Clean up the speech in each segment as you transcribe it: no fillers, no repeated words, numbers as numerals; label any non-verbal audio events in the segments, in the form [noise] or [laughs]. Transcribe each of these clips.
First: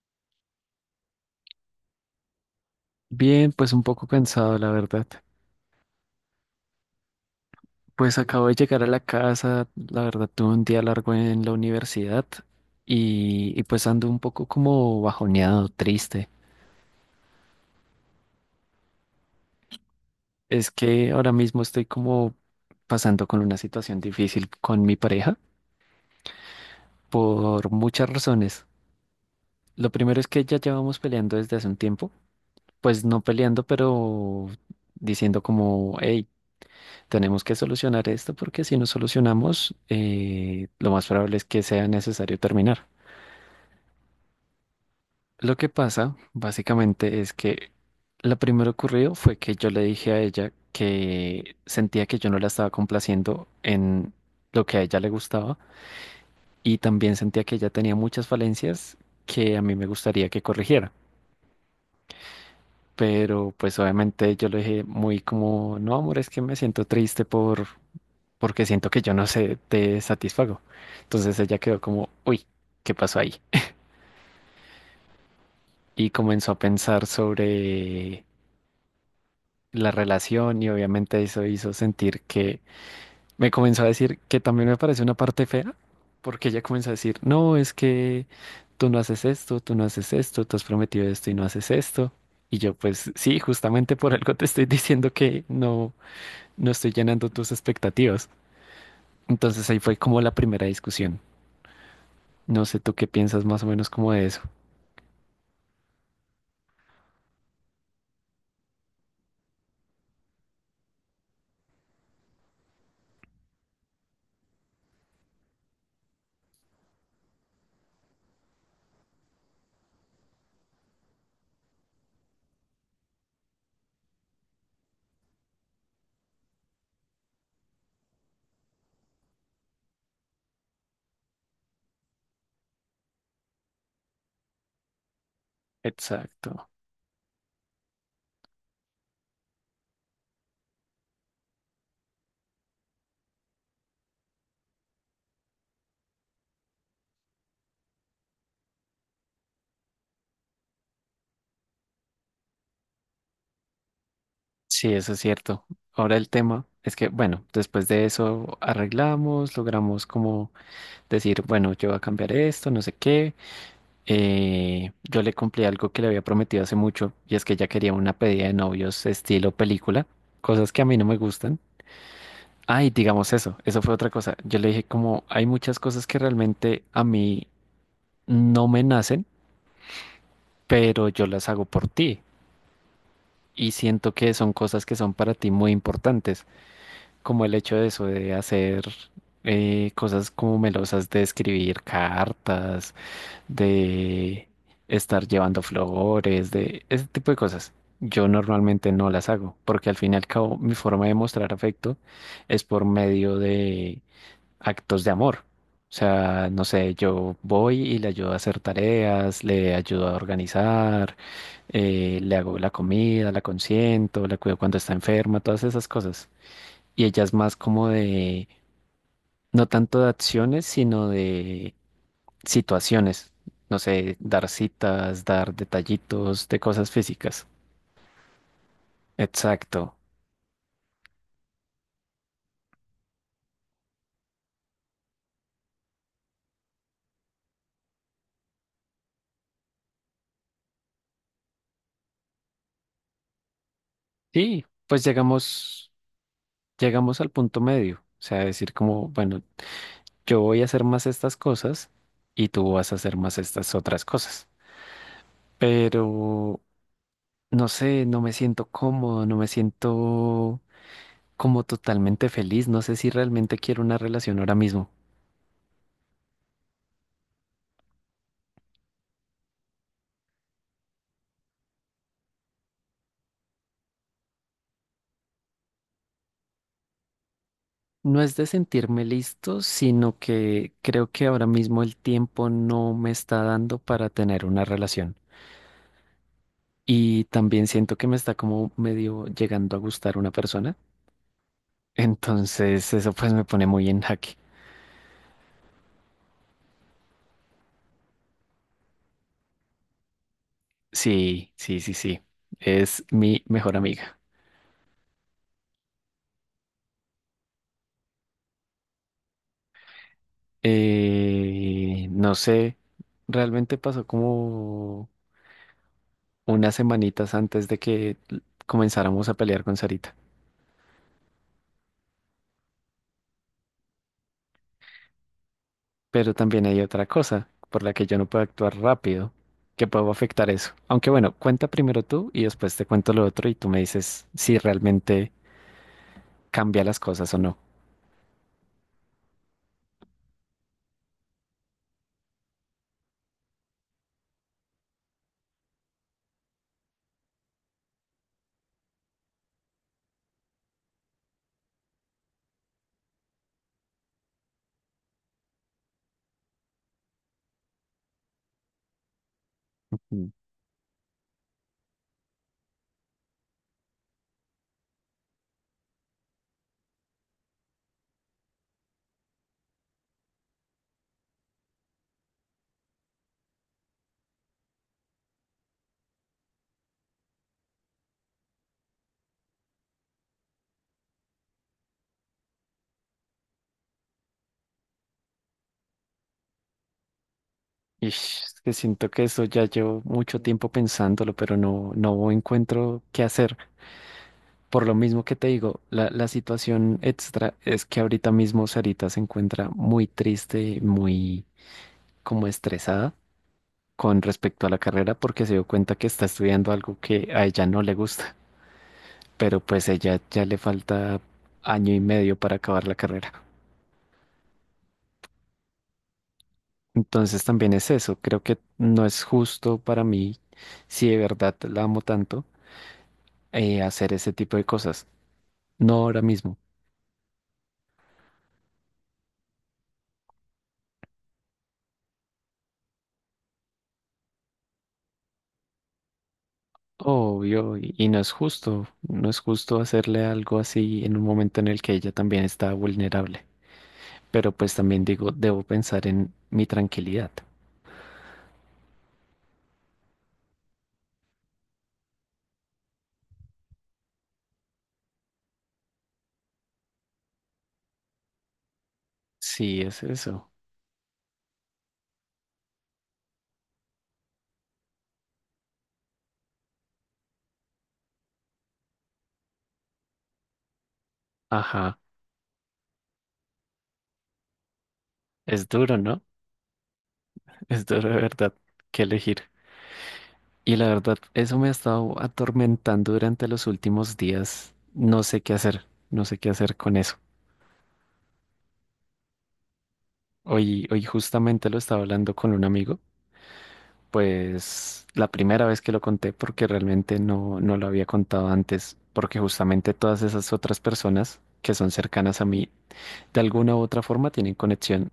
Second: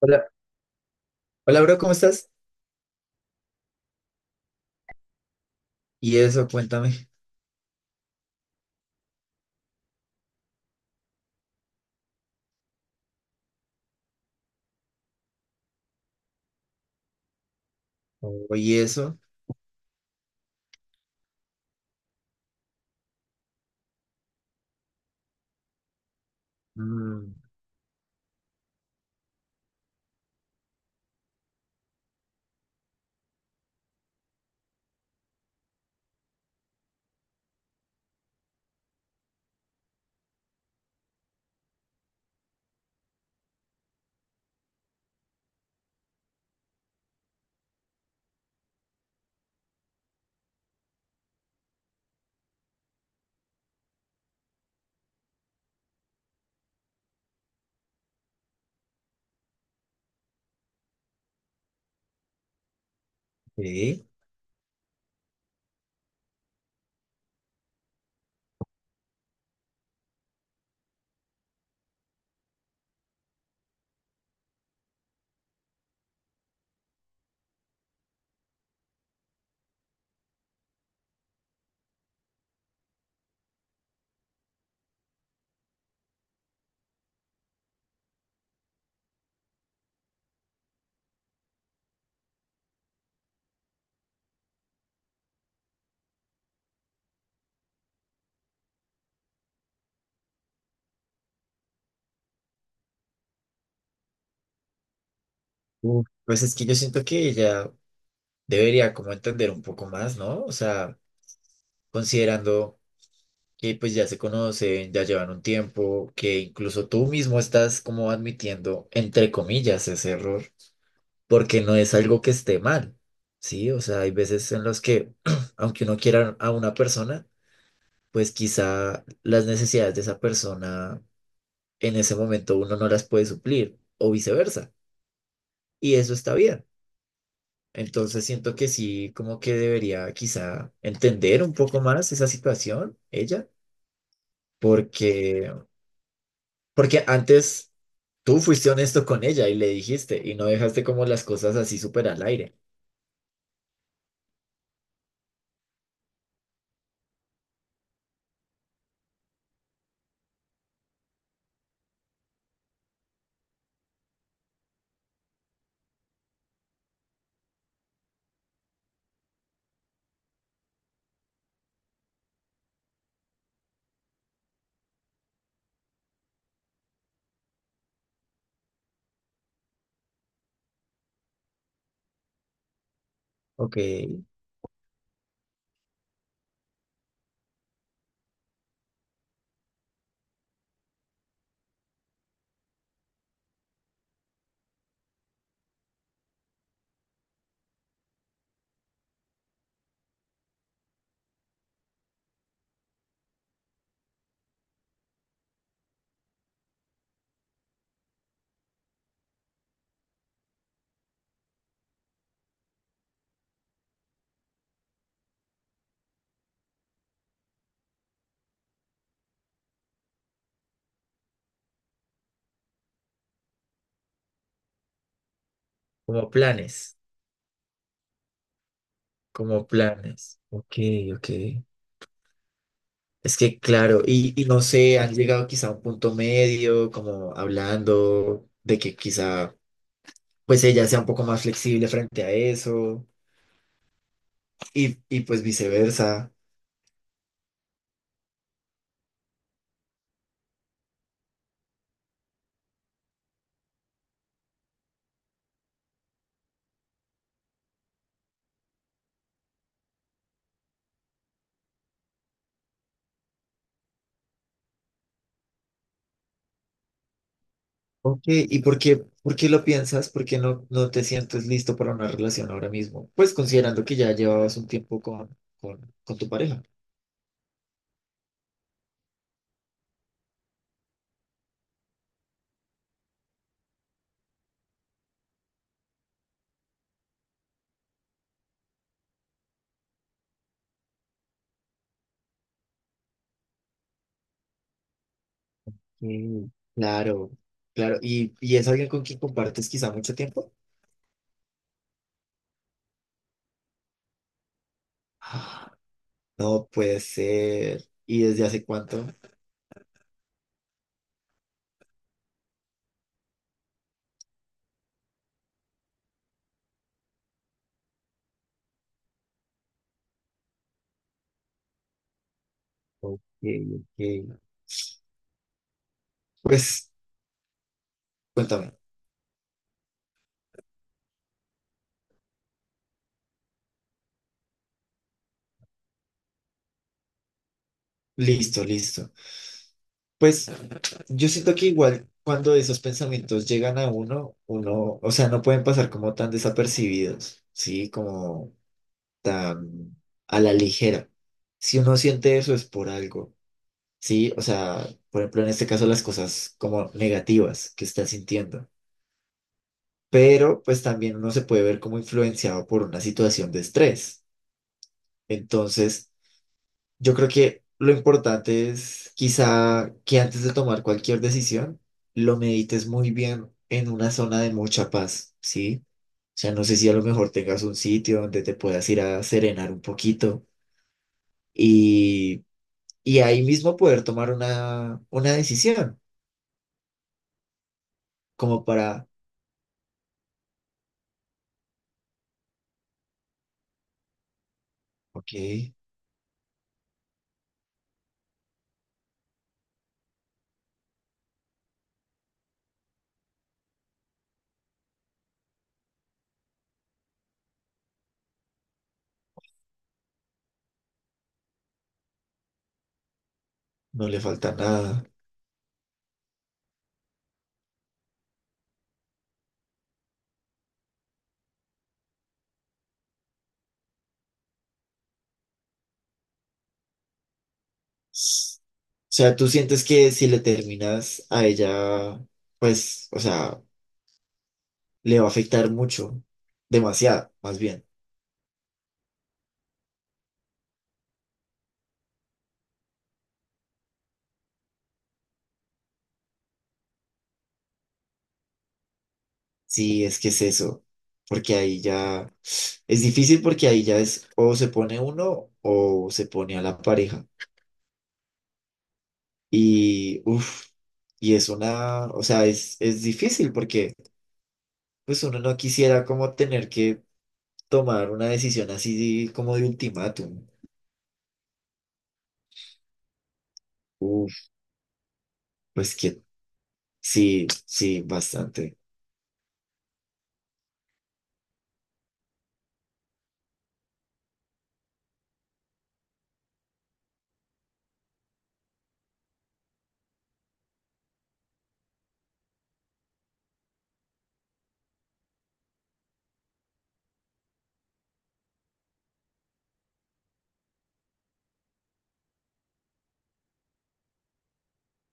Hola, hola, bro, ¿cómo estás? Bien, pues un poco cansado, la verdad. Y eso, cuéntame. Pues acabo de llegar a la casa, la verdad tuve un día largo en la universidad y pues ando un poco como bajoneado, triste. Oye, eso. Es que ahora mismo estoy como pasando con una situación difícil con mi pareja Mm, por muchas razones. Lo primero es que ya llevamos peleando desde hace un tiempo, pues no peleando, pero diciendo como, hey, tenemos que solucionar esto porque si no solucionamos, lo más probable es que sea necesario terminar. Lo que pasa, básicamente, es que lo primero ocurrido fue que yo le dije a ella que sentía que yo no la estaba complaciendo en lo que a ella le gustaba y también sentía que ella tenía muchas falencias que a mí me gustaría que corrigiera. Pero pues ok. obviamente yo le dije muy como, no, amor, es que me siento triste porque siento que yo no sé, te satisfago. Entonces ella quedó como, uy, ¿qué pasó ahí? Y comenzó a pensar sobre la relación y obviamente eso hizo sentir que me comenzó a decir que también me parece una parte fea, porque ella comenzó a decir, no, es que tú no haces esto, tú no haces esto, tú has prometido esto y no haces esto. Y yo pues sí, justamente por algo te estoy [laughs] diciendo que no, no estoy llenando tus expectativas. Entonces ahí fue como la primera discusión. No sé tú qué piensas más o menos como de eso. Uf, pues es que yo siento que ella debería como entender un poco más, ¿no? O sea, considerando que pues ya se conocen, ya llevan un tiempo, que incluso tú mismo estás como admitiendo, entre comillas, ese error, porque no es algo que esté mal, ¿sí? O sea, hay veces en los que, [clears throat] aunque uno quiera a una persona, pues quizá las necesidades de esa persona en ese momento uno no las puede suplir o viceversa. Y eso está bien. Exacto. Entonces siento que sí, como que debería quizá entender un poco más esa situación, ella, porque, porque antes tú fuiste honesto con ella y le dijiste y no dejaste como las cosas así súper al aire. Sí, eso es cierto. Ahora el tema es que, bueno, después de eso arreglamos, logramos como decir, bueno, yo voy a cambiar esto, no sé qué. Yo le cumplí algo que le había prometido hace mucho y es que ella quería una pedida de novios estilo película, cosas que a mí no me gustan. Ay, digamos eso, eso fue otra cosa. Yo le dije como hay muchas cosas que realmente a mí no me nacen, pero yo las hago por ti. Y Ok, siento que son cosas que son para ti muy importantes, como el hecho de eso, de hacer cosas como melosas, de escribir cartas, de estar llevando flores, de ese tipo de cosas. Yo normalmente no las hago, porque al fin y al cabo mi forma de mostrar afecto es por medio de actos de amor. O sea, no sé, yo voy y le ayudo a hacer tareas, le ayudo a organizar le hago la comida, la consiento, la cuido cuando está enferma, todas esas cosas. Y ella es más como de, no tanto de acciones, sino de situaciones. No sé, dar citas, dar como detallitos de cosas planes, físicas. como Exacto. planes. Ok, ok. Es que claro, y no sé, han llegado quizá a un punto medio, como hablando de que quizá pues ella sea un poco más flexible frente a eso Y y, pues y pues llegamos, viceversa. llegamos al punto medio. O sea, decir como, bueno, yo voy a hacer más estas cosas y tú vas a hacer más estas otras cosas. Pero, no sé, no me siento cómodo, no me siento como totalmente feliz. No sé si realmente quiero una relación ahora mismo. Ok, ¿y por qué lo piensas? ¿Por qué no, no te sientes listo para una relación ahora mismo? Pues considerando que ya llevabas un tiempo con tu pareja. No es de sentirme listo, sino que creo que ahora mismo el tiempo no me está dando para tener una relación. Y también siento que me está como medio llegando a gustar una persona. [laughs] Entonces eso pues me pone muy en jaque. Mm, claro, claro. Y es alguien con quien compartes quizá mucho tiempo? Sí, sí, sí, sí. Es mi mejor amiga. Ah, no puede ser. ¿Y desde hace cuánto? No sé, realmente pasó como unas semanitas antes de que comenzáramos a pelear con Sarita. Ok, ok. Pero también hay Pues otra cosa por la que yo no puedo actuar cuéntame. rápido, que puedo afectar eso. Aunque bueno, cuenta primero tú y después te cuento lo otro y tú me dices si realmente cambia las cosas o no. Listo, listo. Pues yo siento que igual cuando esos pensamientos llegan a uno, o sea, no pueden pasar como tan desapercibidos, ¿sí? Como tan a la ligera. Si uno siente eso es por algo, ¿sí? O sea, por ejemplo, en este caso las cosas como negativas que está sintiendo. Mm. Pero pues también uno se puede ver como influenciado por una situación de estrés. Entonces... yo creo que lo importante es quizá que antes de tomar cualquier decisión, lo medites muy bien en una zona de mucha paz, ¿sí? O sea, no sé si a lo mejor tengas un sitio donde te puedas ir a serenar un poquito y, y ahí mismo poder tomar una decisión, Ish, es como que para, siento que eso ya llevo mucho tiempo pensándolo, pero no, no encuentro qué hacer. Por lo mismo ok, que te digo, la situación extra es que ahorita mismo Sarita se encuentra muy triste, muy como estresada con respecto a la carrera porque se dio cuenta que está estudiando algo que a ella no le gusta, pero pues ella ya le falta año y medio para acabar la carrera. no le falta nada. Entonces también es eso, creo que no es justo para mí, si de verdad la amo tanto, hacer ese tipo de cosas, no ahora mismo. S- o sea, tú sientes que si le terminas a ella, pues, o sea, le va a afectar mucho, demasiado, más Obvio, bien. y no es justo, no es justo hacerle algo así en un momento en el que ella también está vulnerable. Pero pues también digo, debo pensar en mi tranquilidad. Sí, es que es eso, porque ahí ya es difícil porque ahí ya es o se pone uno o se pone a la pareja. Sí, es Y eso. uff, y es una, o sea, es difícil porque pues uno no quisiera como tener que tomar una decisión así como de ultimátum. Ajá. Uff, Es duro, pues ¿no? que sí, Es sí, duro de verdad bastante. que elegir. Y la verdad, eso me ha estado atormentando durante los últimos días. No sé qué hacer, no sé qué hacer con eso. Hoy, hoy justamente lo estaba hablando con un amigo, pues la primera vez que lo conté porque realmente no, no lo había contado antes, porque justamente todas esas otras personas que son cercanas a mí, de alguna u otra forma tienen conexión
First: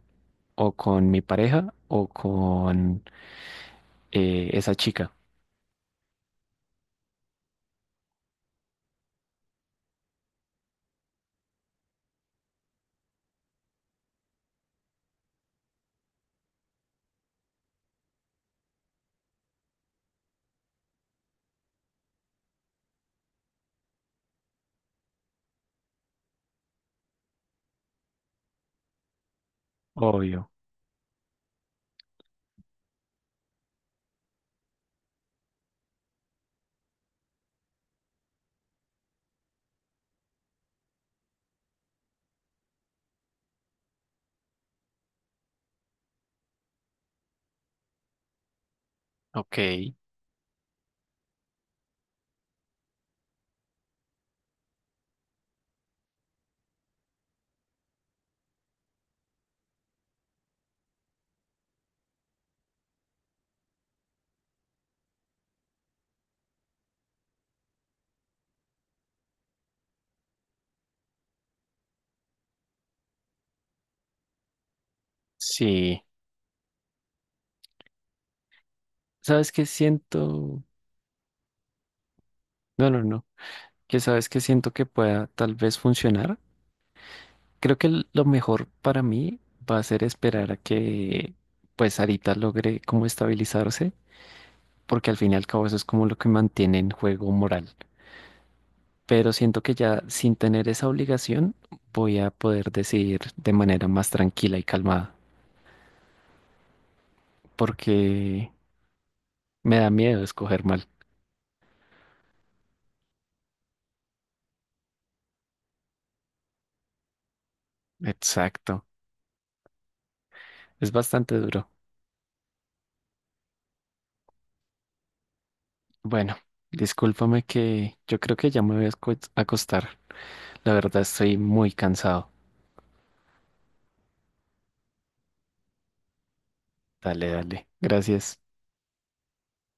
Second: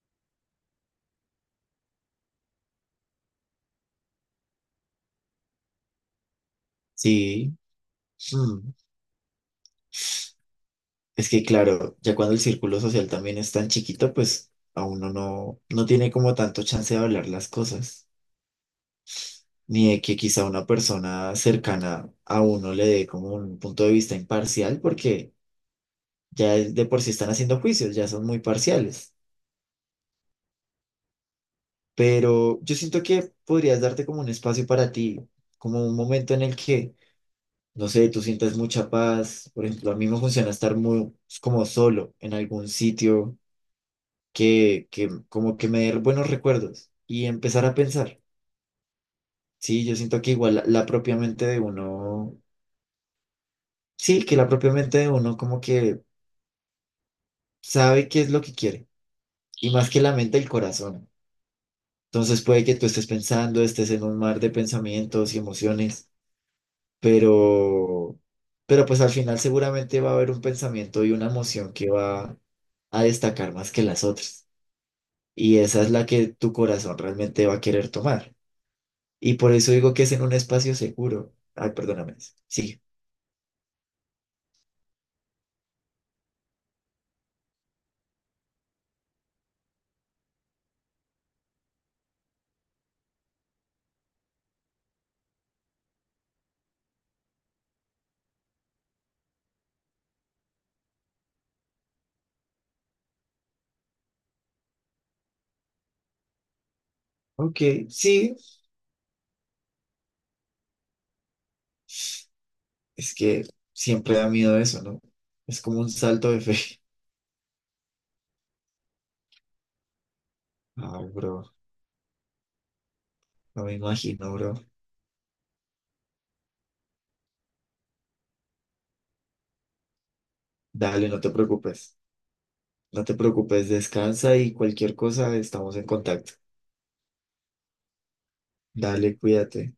o con mi pareja o con esa chica. Sí, mm, es que claro, ya cuando el círculo social también es tan chiquito, pues a uno no, no tiene como tanto chance de hablar las cosas. Ni de que quizá una persona cercana a uno le dé como un punto de vista imparcial, porque ya es- de por sí están haciendo juicios, ya son muy parciales. Obvio. Pero yo siento que podrías darte como un espacio para ti, como un momento en el que, no sé, tú sientas mucha paz. Por ejemplo, a mí me funciona estar muy pues, como solo en algún sitio que como que me dé buenos recuerdos y empezar a pensar. Ok. Sí, yo siento que igual la propia mente de uno, sí, que la propia mente de uno como que sabe qué es lo que quiere, y más que la mente, el corazón. Entonces puede que tú estés pensando, estés en un mar de pensamientos y emociones, pero, pero pues al final seguramente va a haber un pensamiento y una emoción que va a destacar más que las otras. Y esa es Sí, la que tu corazón realmente va a querer tomar. Y ¿sabes por qué eso digo que es en un siento? espacio seguro. Ay, perdóname. Sí. No, no, no. ¿Qué sabes qué siento que pueda tal vez funcionar? Creo que lo mejor para mí va a ser esperar a que pues Arita logre como estabilizarse, porque al fin y al cabo eso es como lo que mantiene en juego moral. Pero siento que ya sin tener esa obligación voy a poder decidir de manera más tranquila y calmada, Ok, sí. porque me da miedo escoger mal. Es que siempre da miedo eso, ¿no? Es como un salto de fe. Exacto. [laughs] Es Ay, bastante bro. duro. No me imagino, bro. Bueno, discúlpame que yo creo que ya me voy a acostar. La verdad Dale, no te estoy muy preocupes. cansado. No te preocupes, descansa y cualquier cosa estamos en contacto. Dale, dale. Gracias. Dale, cuídate.